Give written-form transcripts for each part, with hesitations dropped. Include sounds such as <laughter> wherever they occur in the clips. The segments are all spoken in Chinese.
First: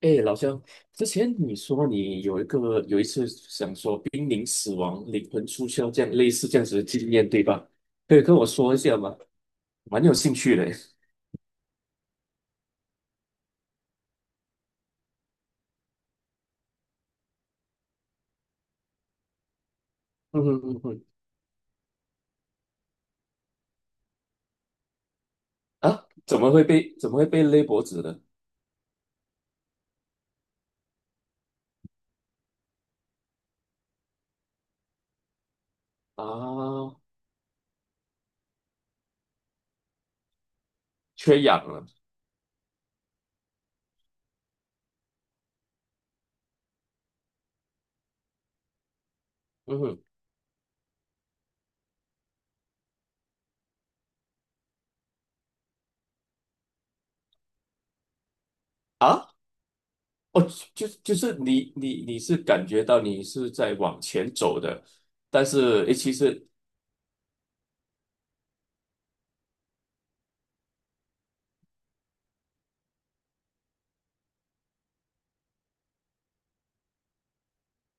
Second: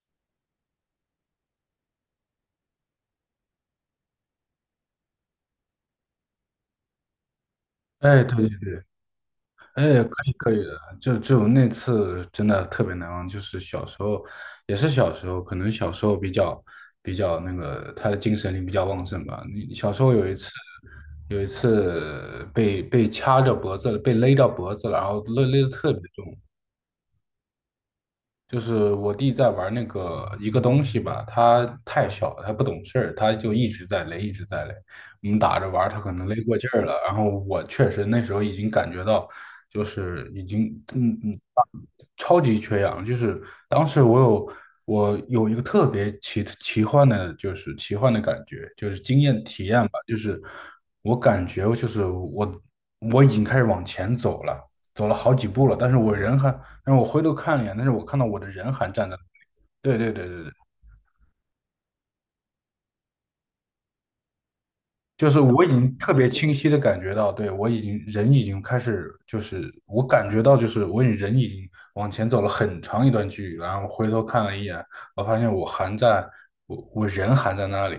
哎，老乡，之前你说你有一个有一次想说濒临死亡、灵魂出窍这样类似这样子的经验，对吧？可以哎，对跟我对说对。一下吗？蛮哎，可有以兴可趣以的。的。就那次真的特别难忘，就是小时候，也是小时候，可能小时候比较，他的精神力比较旺盛吧。你小时候有一嗯次，哼嗯哼，有一次被掐着脖子了，被勒到脖子了，然后勒得特别啊，重。怎么会被勒脖子呢？就是我弟在玩那个一个东西吧，他太小了，他不懂事儿，他就一直在勒，一直在勒。我们打着玩儿，他可能勒过劲儿啊，了。然后我确实那时候已经感觉到，就是已经缺氧了。超级缺氧，就是当时我有，我有一个特别奇幻的，就是奇幻的感觉，就是经验体嗯验吧。哼，就是我感觉就是我已经开始往前走了，走了好几步了，但是我人还，但是我回头看了一眼，但是我看到我的人还站在那里。啊，对对对对哦，对。就是你是感觉到你是在往前走的，就是但我已是诶，经特其别实清晰的感觉到，对，我已经人已经开始，就是我感觉到，就是我已经人已经往前走了很长一段距离了，然后回头看了一眼，我发现我还在，我人还在那里。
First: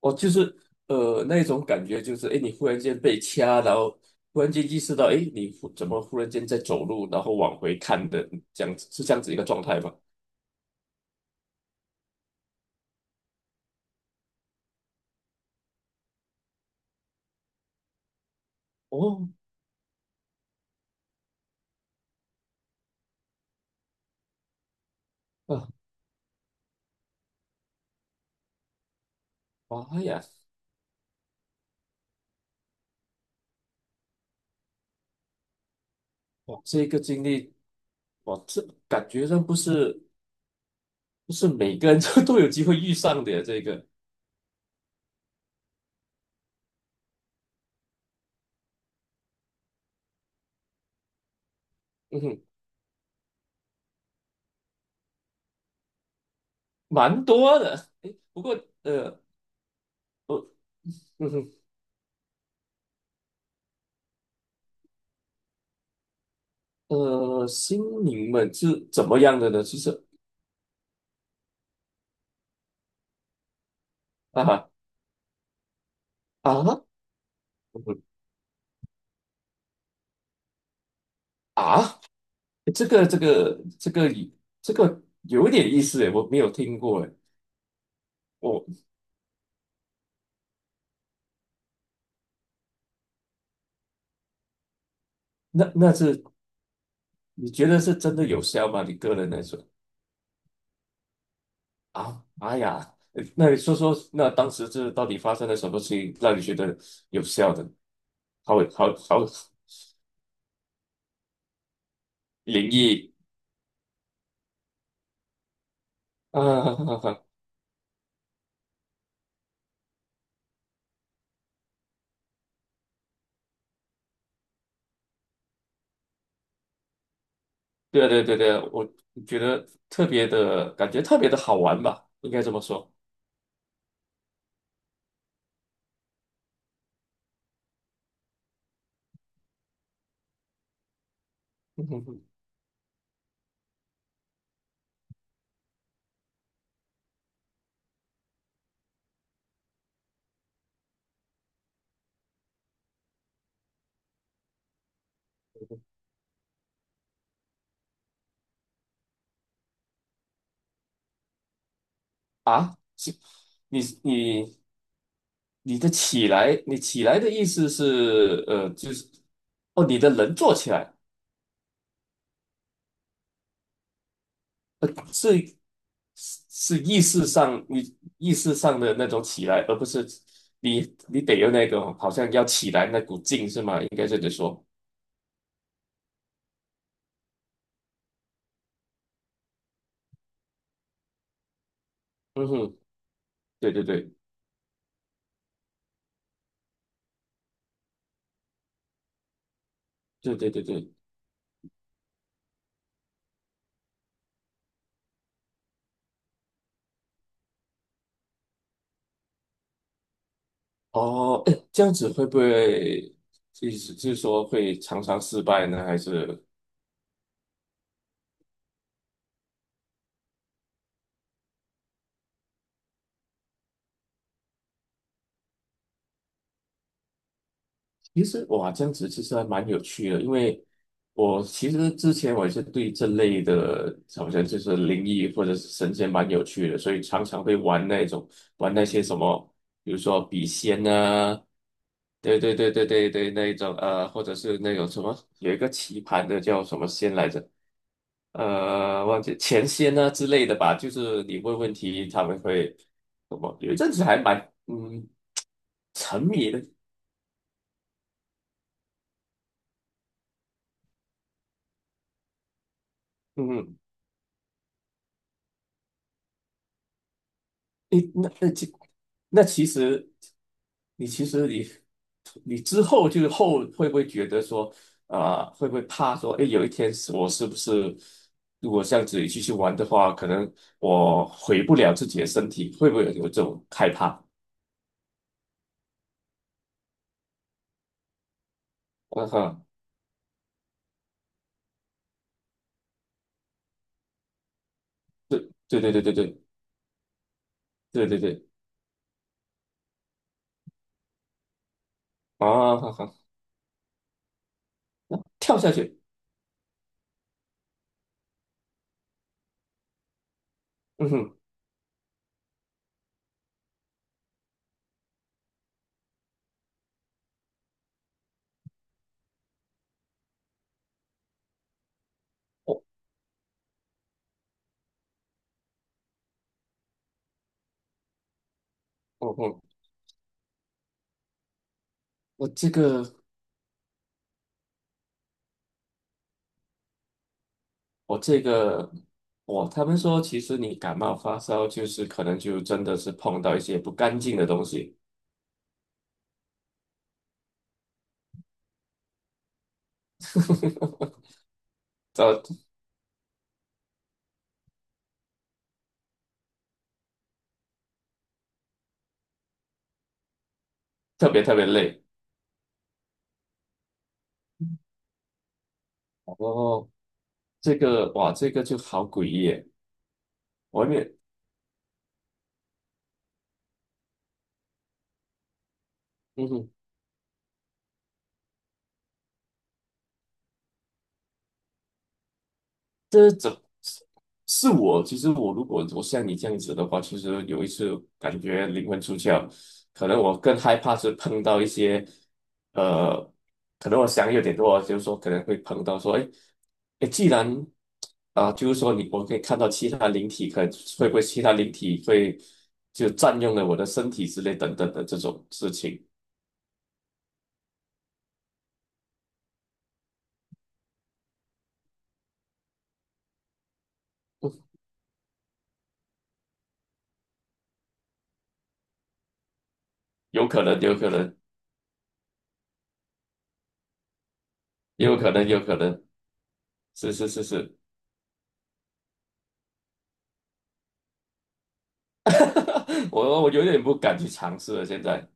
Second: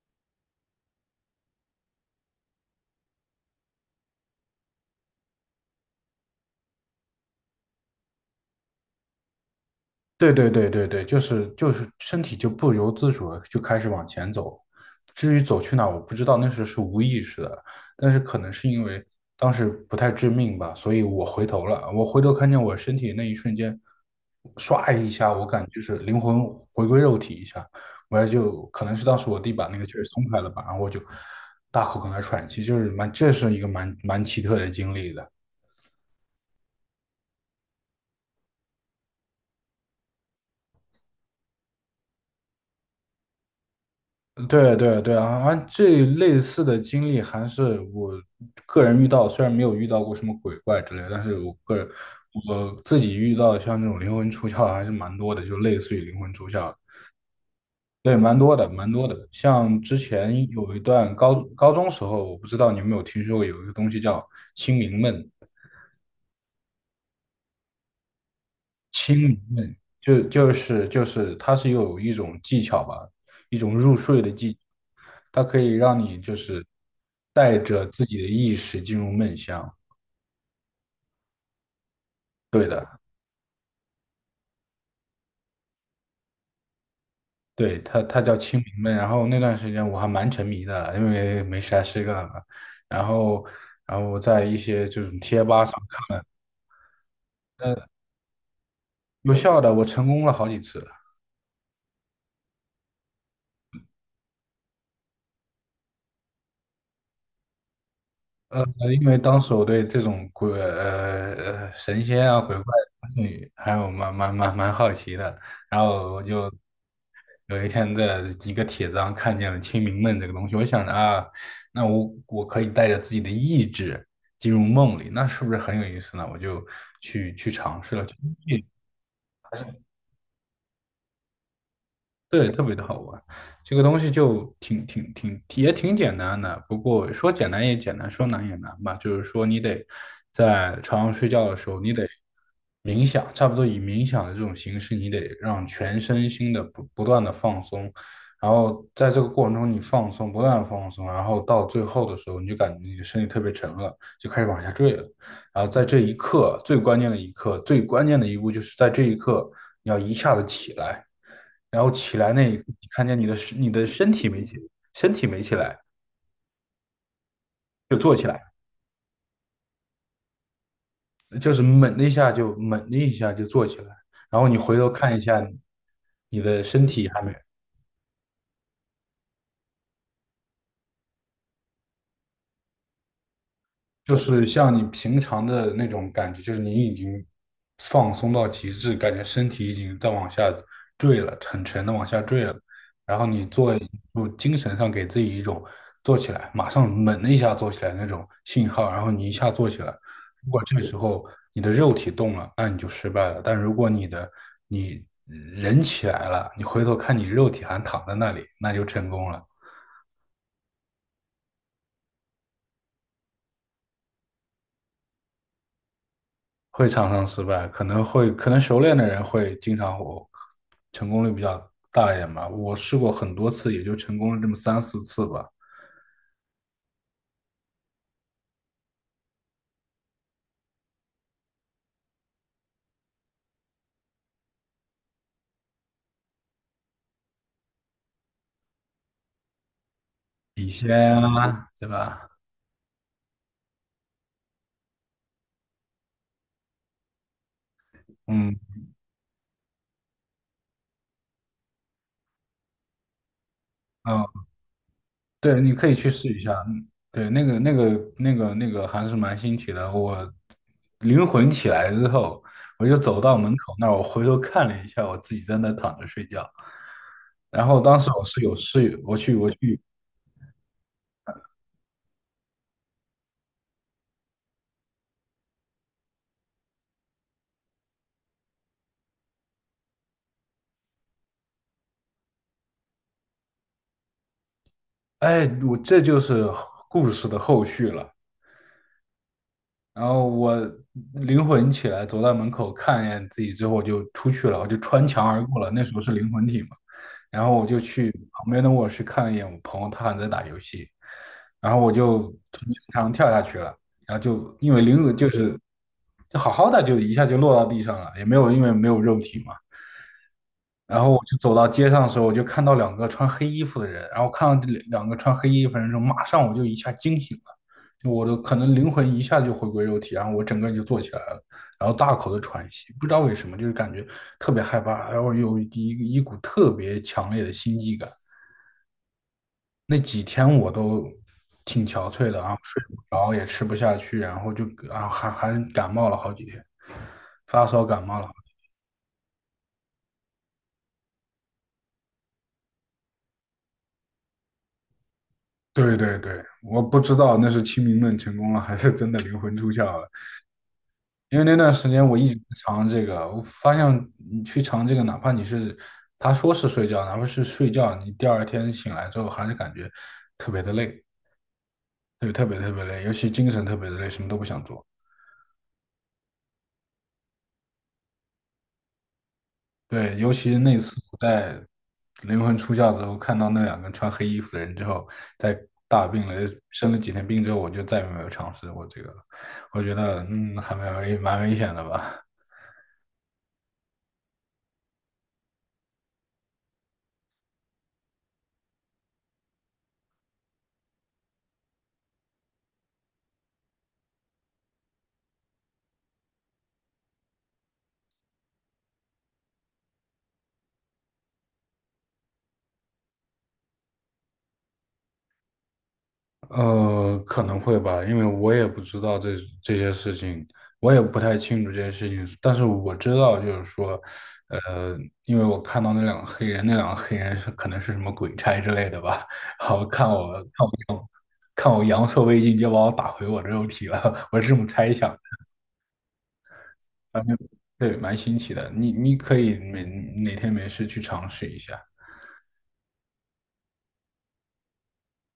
哦，就是那种感觉，就是哎，诶你忽然间被掐，然后忽然间意识到，哎，你怎么忽然间在走路，然后往回看的，这样子是这样子一个状态吗？对对对对对，就是就是身体就不由自主的就开始往前走，至于走去哪儿我不知道，那时候是无意识的。但是可能是因为哦，当时不太致命吧，所以我回头了，我回头看见我身体那一瞬间，唰一下，我感啊，觉就是灵魂回归肉体一下。我就可能是当时我弟把那个劲妈儿呀，松开了吧，然后我就大口跟那喘气。就是蛮，这是一个蛮奇特的经历的。哇，这个经历，哇，这感觉上不是每个人都 <laughs> 都有机会遇上的呀，这个，对对对啊。啊，这类似的经历还是我个人遇到，虽然没有遇到过什么鬼怪之类的，但是我个人，嗯哼，我自己遇到像这种灵魂出窍还是蛮多的，就类似于灵魂出窍。蛮多的，哎，对，蛮不多过的，蛮多呃，的。像之前我，有一段嗯哼，高中时候，我不知道你有没有听说过有一个东西叫清明梦。心灵们是怎清么样明的呢？梦就是就是它是有一种技巧吧，一种入睡的技巧，啊它可以让你就是啊，带嗯着哼自己的意识进入梦乡。啊。对这的。个这个这个这个有点意思诶，我没有听过诶。对，它叫清明我梦。然后那段时间我还蛮沉迷的，因为没啥事干嘛。然后我在一些这种贴吧上。那那是你觉呃，得是真的有效吗？你个人有来效说的，我成功了好几次。啊，哎呀，那你说说，那当时这到底发生了什么事情，让你觉得有效的？好好因为好当时我对这种神仙啊、鬼怪、灵东异西还有蛮好奇的，然后我啊！就 <laughs> 哈哈哈有一天在一个帖子上看见了清明梦这个东西。我想着啊，那我可以带着自己的意志进入梦里，那是不是很有意思呢？我就去尝试对了。啊对啊对啊对啊，我觉得特别的感觉特别的好玩吧，应该对，这么特别的说。好玩。这个东西就挺也挺简单的，不过说简单也简单，说难也难吧。就是说，你得在床上睡觉的时候，你得 <laughs> 冥想，差不多以冥想的这种形式，你得让全身心的不断的放松，然后在这个过程中你放松，不断的放松，然后到最后的时候，你就感觉你的身体特别沉了，就开始往下坠了。然后在这一刻，最关键的一刻，最关键的一步就是在这一刻，你要一下子起来。然后起来那一刻，啊，你看是见你的你你的身体没起，你身体没起来。你的起来，你起来的意思就坐起来，是，就是哦，你的人坐起来，就是猛的一下就坐起来，然后你回头呃，看一是下，你是的身体还没，意识上的那种起来，而不是你得有那种好像要起来那股劲是吗？应该就这么是说。像你平常的那种感觉，就是你已经放松到极致，感觉身体已经在往下坠了，很沉的往下坠嗯了。哼，然后你对做一，对对就精神上给自己一种做起来，马上猛的一下做起来那种信号，然后你一下做起来。对如对果对这对。时候你的肉体动了，那你就失败了。但如果你的，你人起来了，你回头看你肉体还躺在那里，那就成功了。哦，诶这样子会不会意思就是说会常常失败呢？还是？会常常失败，可能熟练的人会经常，成功率比较大一点吧。我试过很多次，也就成功了这么三四次吧。其实哇，这样子其实还蛮有趣的，因为我其实之前我也是对这类的，好像就是灵异或者是神仙蛮有趣的，所以常常会玩那种玩那些什么，比如说笔笔仙仙啊，啊，对吧？对对对对对对，那一种或者是那种什么有一个棋盘的叫什么仙来着，嗯忘记钱仙啊之类的吧，就是你问问题，他们会什么，有一阵子还蛮嗯，嗯对，你可以去沉试一迷下。的，嗯对，那个还是蛮新奇的。我灵魂起来之后，我就走到门口嗯。那儿，我回头看了一下，我自己在那躺着睡觉。然后当诶，时我是有室友，我去那我其去，实你其实你你之后就是后会不会觉得说啊、会不会怕说诶，有一天是我是不是如果这样子继续玩的话，可能我回不了自己的身体，会不会有这种害怕？哎，我这就是故事的后续了。嗯哼，然后我灵魂起来，走到门口看一眼自己之后，我就出去了，我就穿墙对而过了。对那时候对是对灵对魂体嘛，然后我就对去对对对旁边的卧室看了一眼我朋友，他还在打游戏，然后我就从啊，哈墙哈，跳下去了。然后就因为灵魂就是，跳下去，就好好的就一下就落到地上了，也没有，因为没有肉体嘛。然嗯后我就哼，走到街上的时候，我就看到两个穿黑衣服的人，然后看到这两个穿黑衣服的人之后，马上我就一下惊醒了。就我的可能灵魂一下就回归肉体，然后我整个人就坐起来了，然后大口的喘我、息，不知道为什么，就是感觉特别害怕，然后有一股特别强烈的心悸感。我嗯哼那几天我都挺憔悴的我啊，这睡不个着，也吃不下去，然后就啊还感冒了好几天，发烧感我冒了。这个，我他们说，其实你感冒发烧，就是可能就真的是碰到一些不干净的东西，对对对，我不知道那是清明梦成功了，还是真的灵魂出窍了。<laughs> 因为那段时间我一直呃，在尝这个，我发现你去尝这个，哪怕你是，他说是睡觉，哪怕是睡觉，你第二天醒来之后还是感觉特别的累。特别特别累。对，特别特别累，尤其精神特别的累，什么都不想做。然后这个，哇，这个就好诡异耶，对，尤其那我也次没，我在灵魂出窍之后，看到那两个穿黑衣服的人之后，在大病了，嗯哼生了几天病之后，我就再也没有尝试过这个了。我觉得，嗯，还蛮危险的吧。这怎是我？其实我如果我像你这样子的话，其实有一次感觉灵魂出窍，可能我更害怕是碰到一些，呃，可能我想有点多，就是说可能会碰到说，哎，哎，既然啊、就是说你我可以看到其他灵体，可会不会其他灵体会就占用了我的身体之类等等的这种事情，呃，可能会吧，因为我也不知道这这些事情，我也不太清楚这些事情。但是我知道，就是说，呃，因为我看到那两个黑人，那两个黑人是可能是什么鬼差之类的吧，<laughs> 然后有可能，有可能，看我阳寿未尽，就把我打回我的肉体了，<laughs> 我是这么猜想有的。可能，有可能，是反是正是是，对，蛮新奇的，你你可以每哪天没事去尝试一下。<laughs> 我有点不敢去尝试了，现在。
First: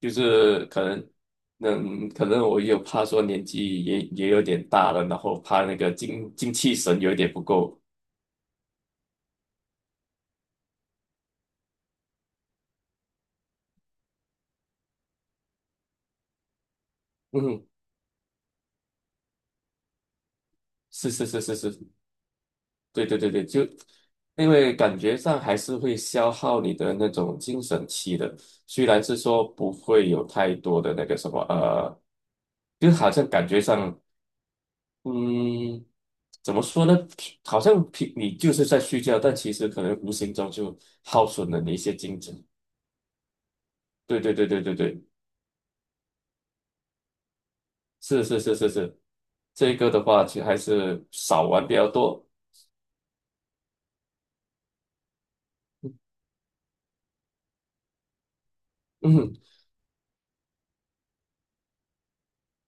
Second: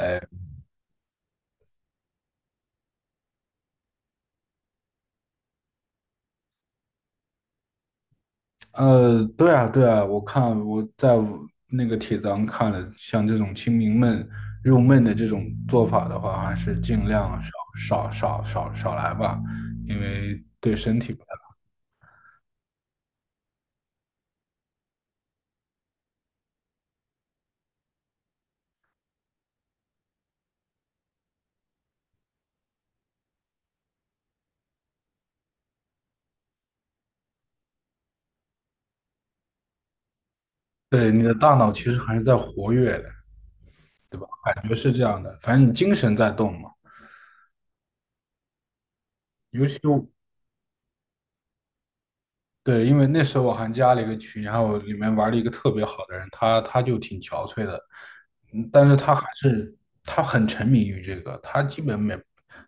就是可能，嗯，可能我又怕说年纪也有点大了，然后怕那个精气神有点不够。呃，对啊，对啊，我看我在那个帖子上看了，像这种清明闷入闷的这种做法的话，还是尽量嗯，少来吧，因为对身体是不太。是是是是，对对对对，就因为感觉上还是会消耗你的那种精神气的，虽然是说不会有太多的那个什么，就好像感觉上，嗯，怎么说呢？好像平你就是在睡觉，但其实可能无形中就对你耗的损大了脑你一其些实还精是在神。活跃的，对对对对感觉对是这对。样的，反正你精神在动嘛。是是是是是，尤这其个的话其实还是少玩比较多。对，因为那时候我还加了一个群，然后我里面玩了一个特别好的人，他就挺憔悴的。嗯，但是他还嗯，是，他很沉迷于这个，他基本每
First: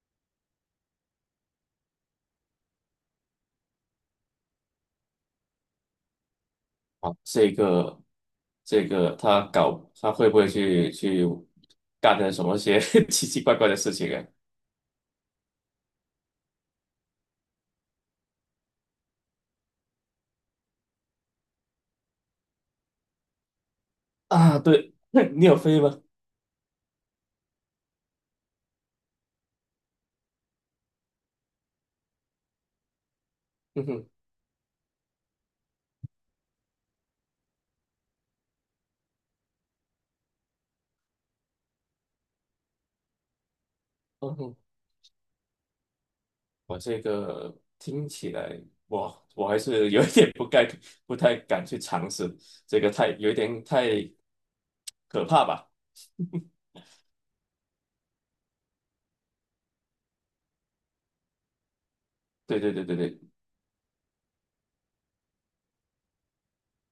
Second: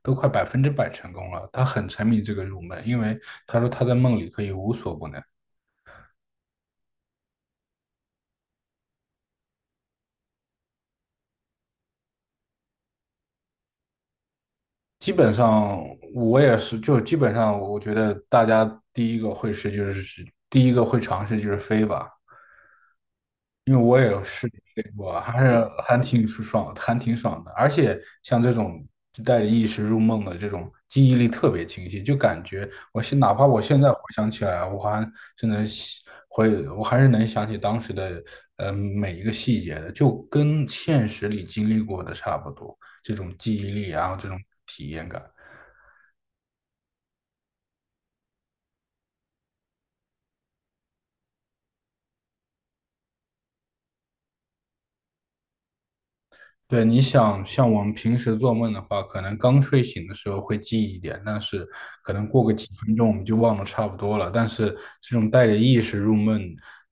都快百分之百成功了，他很沉迷这个入门，因为他说他在梦里可以无所不能。好，这个他搞他会不会去干点什么些 <laughs> 奇奇怪怪的事情啊？基本上我也是，就基本上我觉得大家第一个会就是第一个会尝试就是飞吧，因为我也有试啊，睡对，过，<laughs> 还你是有飞还吗？挺舒爽，还挺爽的。而且像这种就带着意识入梦的这种，记忆力特别清晰，就感觉哪怕我现嗯在回哼，想起来，我还真的会，我还是能想起当时的每一个细节的，就跟现实里经历过的差不多。这种记忆力啊，然后这嗯种哼，体验感。我这个听起来，我还是有一点不该不太敢去尝试，这个有一点太可怕吧？对，你想像我们平时做梦的话，可能刚睡醒的时候会记忆一点，但是可能过个对几对对分对钟我对，们就忘得差不多了。但是这种带着意识入梦，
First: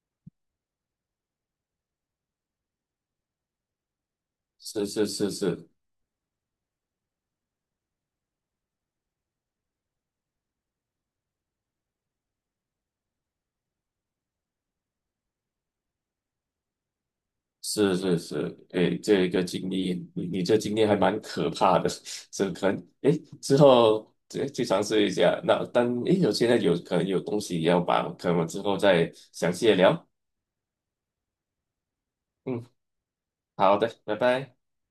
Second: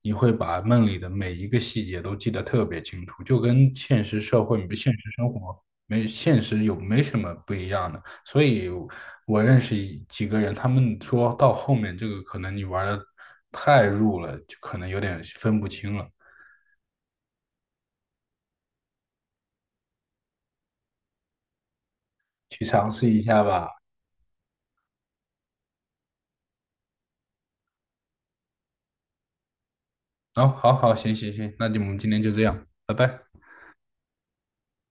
你会把梦里的每一个细节都记得特别清楚，就跟现实社会、是现实是是生活是，没现实有没什么不一样的。所以我认识几个人，他们说到后面这个可能你玩的太入了，就可能有点分不清了，是是是，诶，这一个经历，你这经历还蛮可怕的，<laughs> 是去可能尝试诶一下之吧。后诶去尝试一下。那但诶有现在有可能有东西要把，可能我之后再详细的聊。哦，好好，行，那就我们今天就这样，嗯，拜拜。好的，拜拜。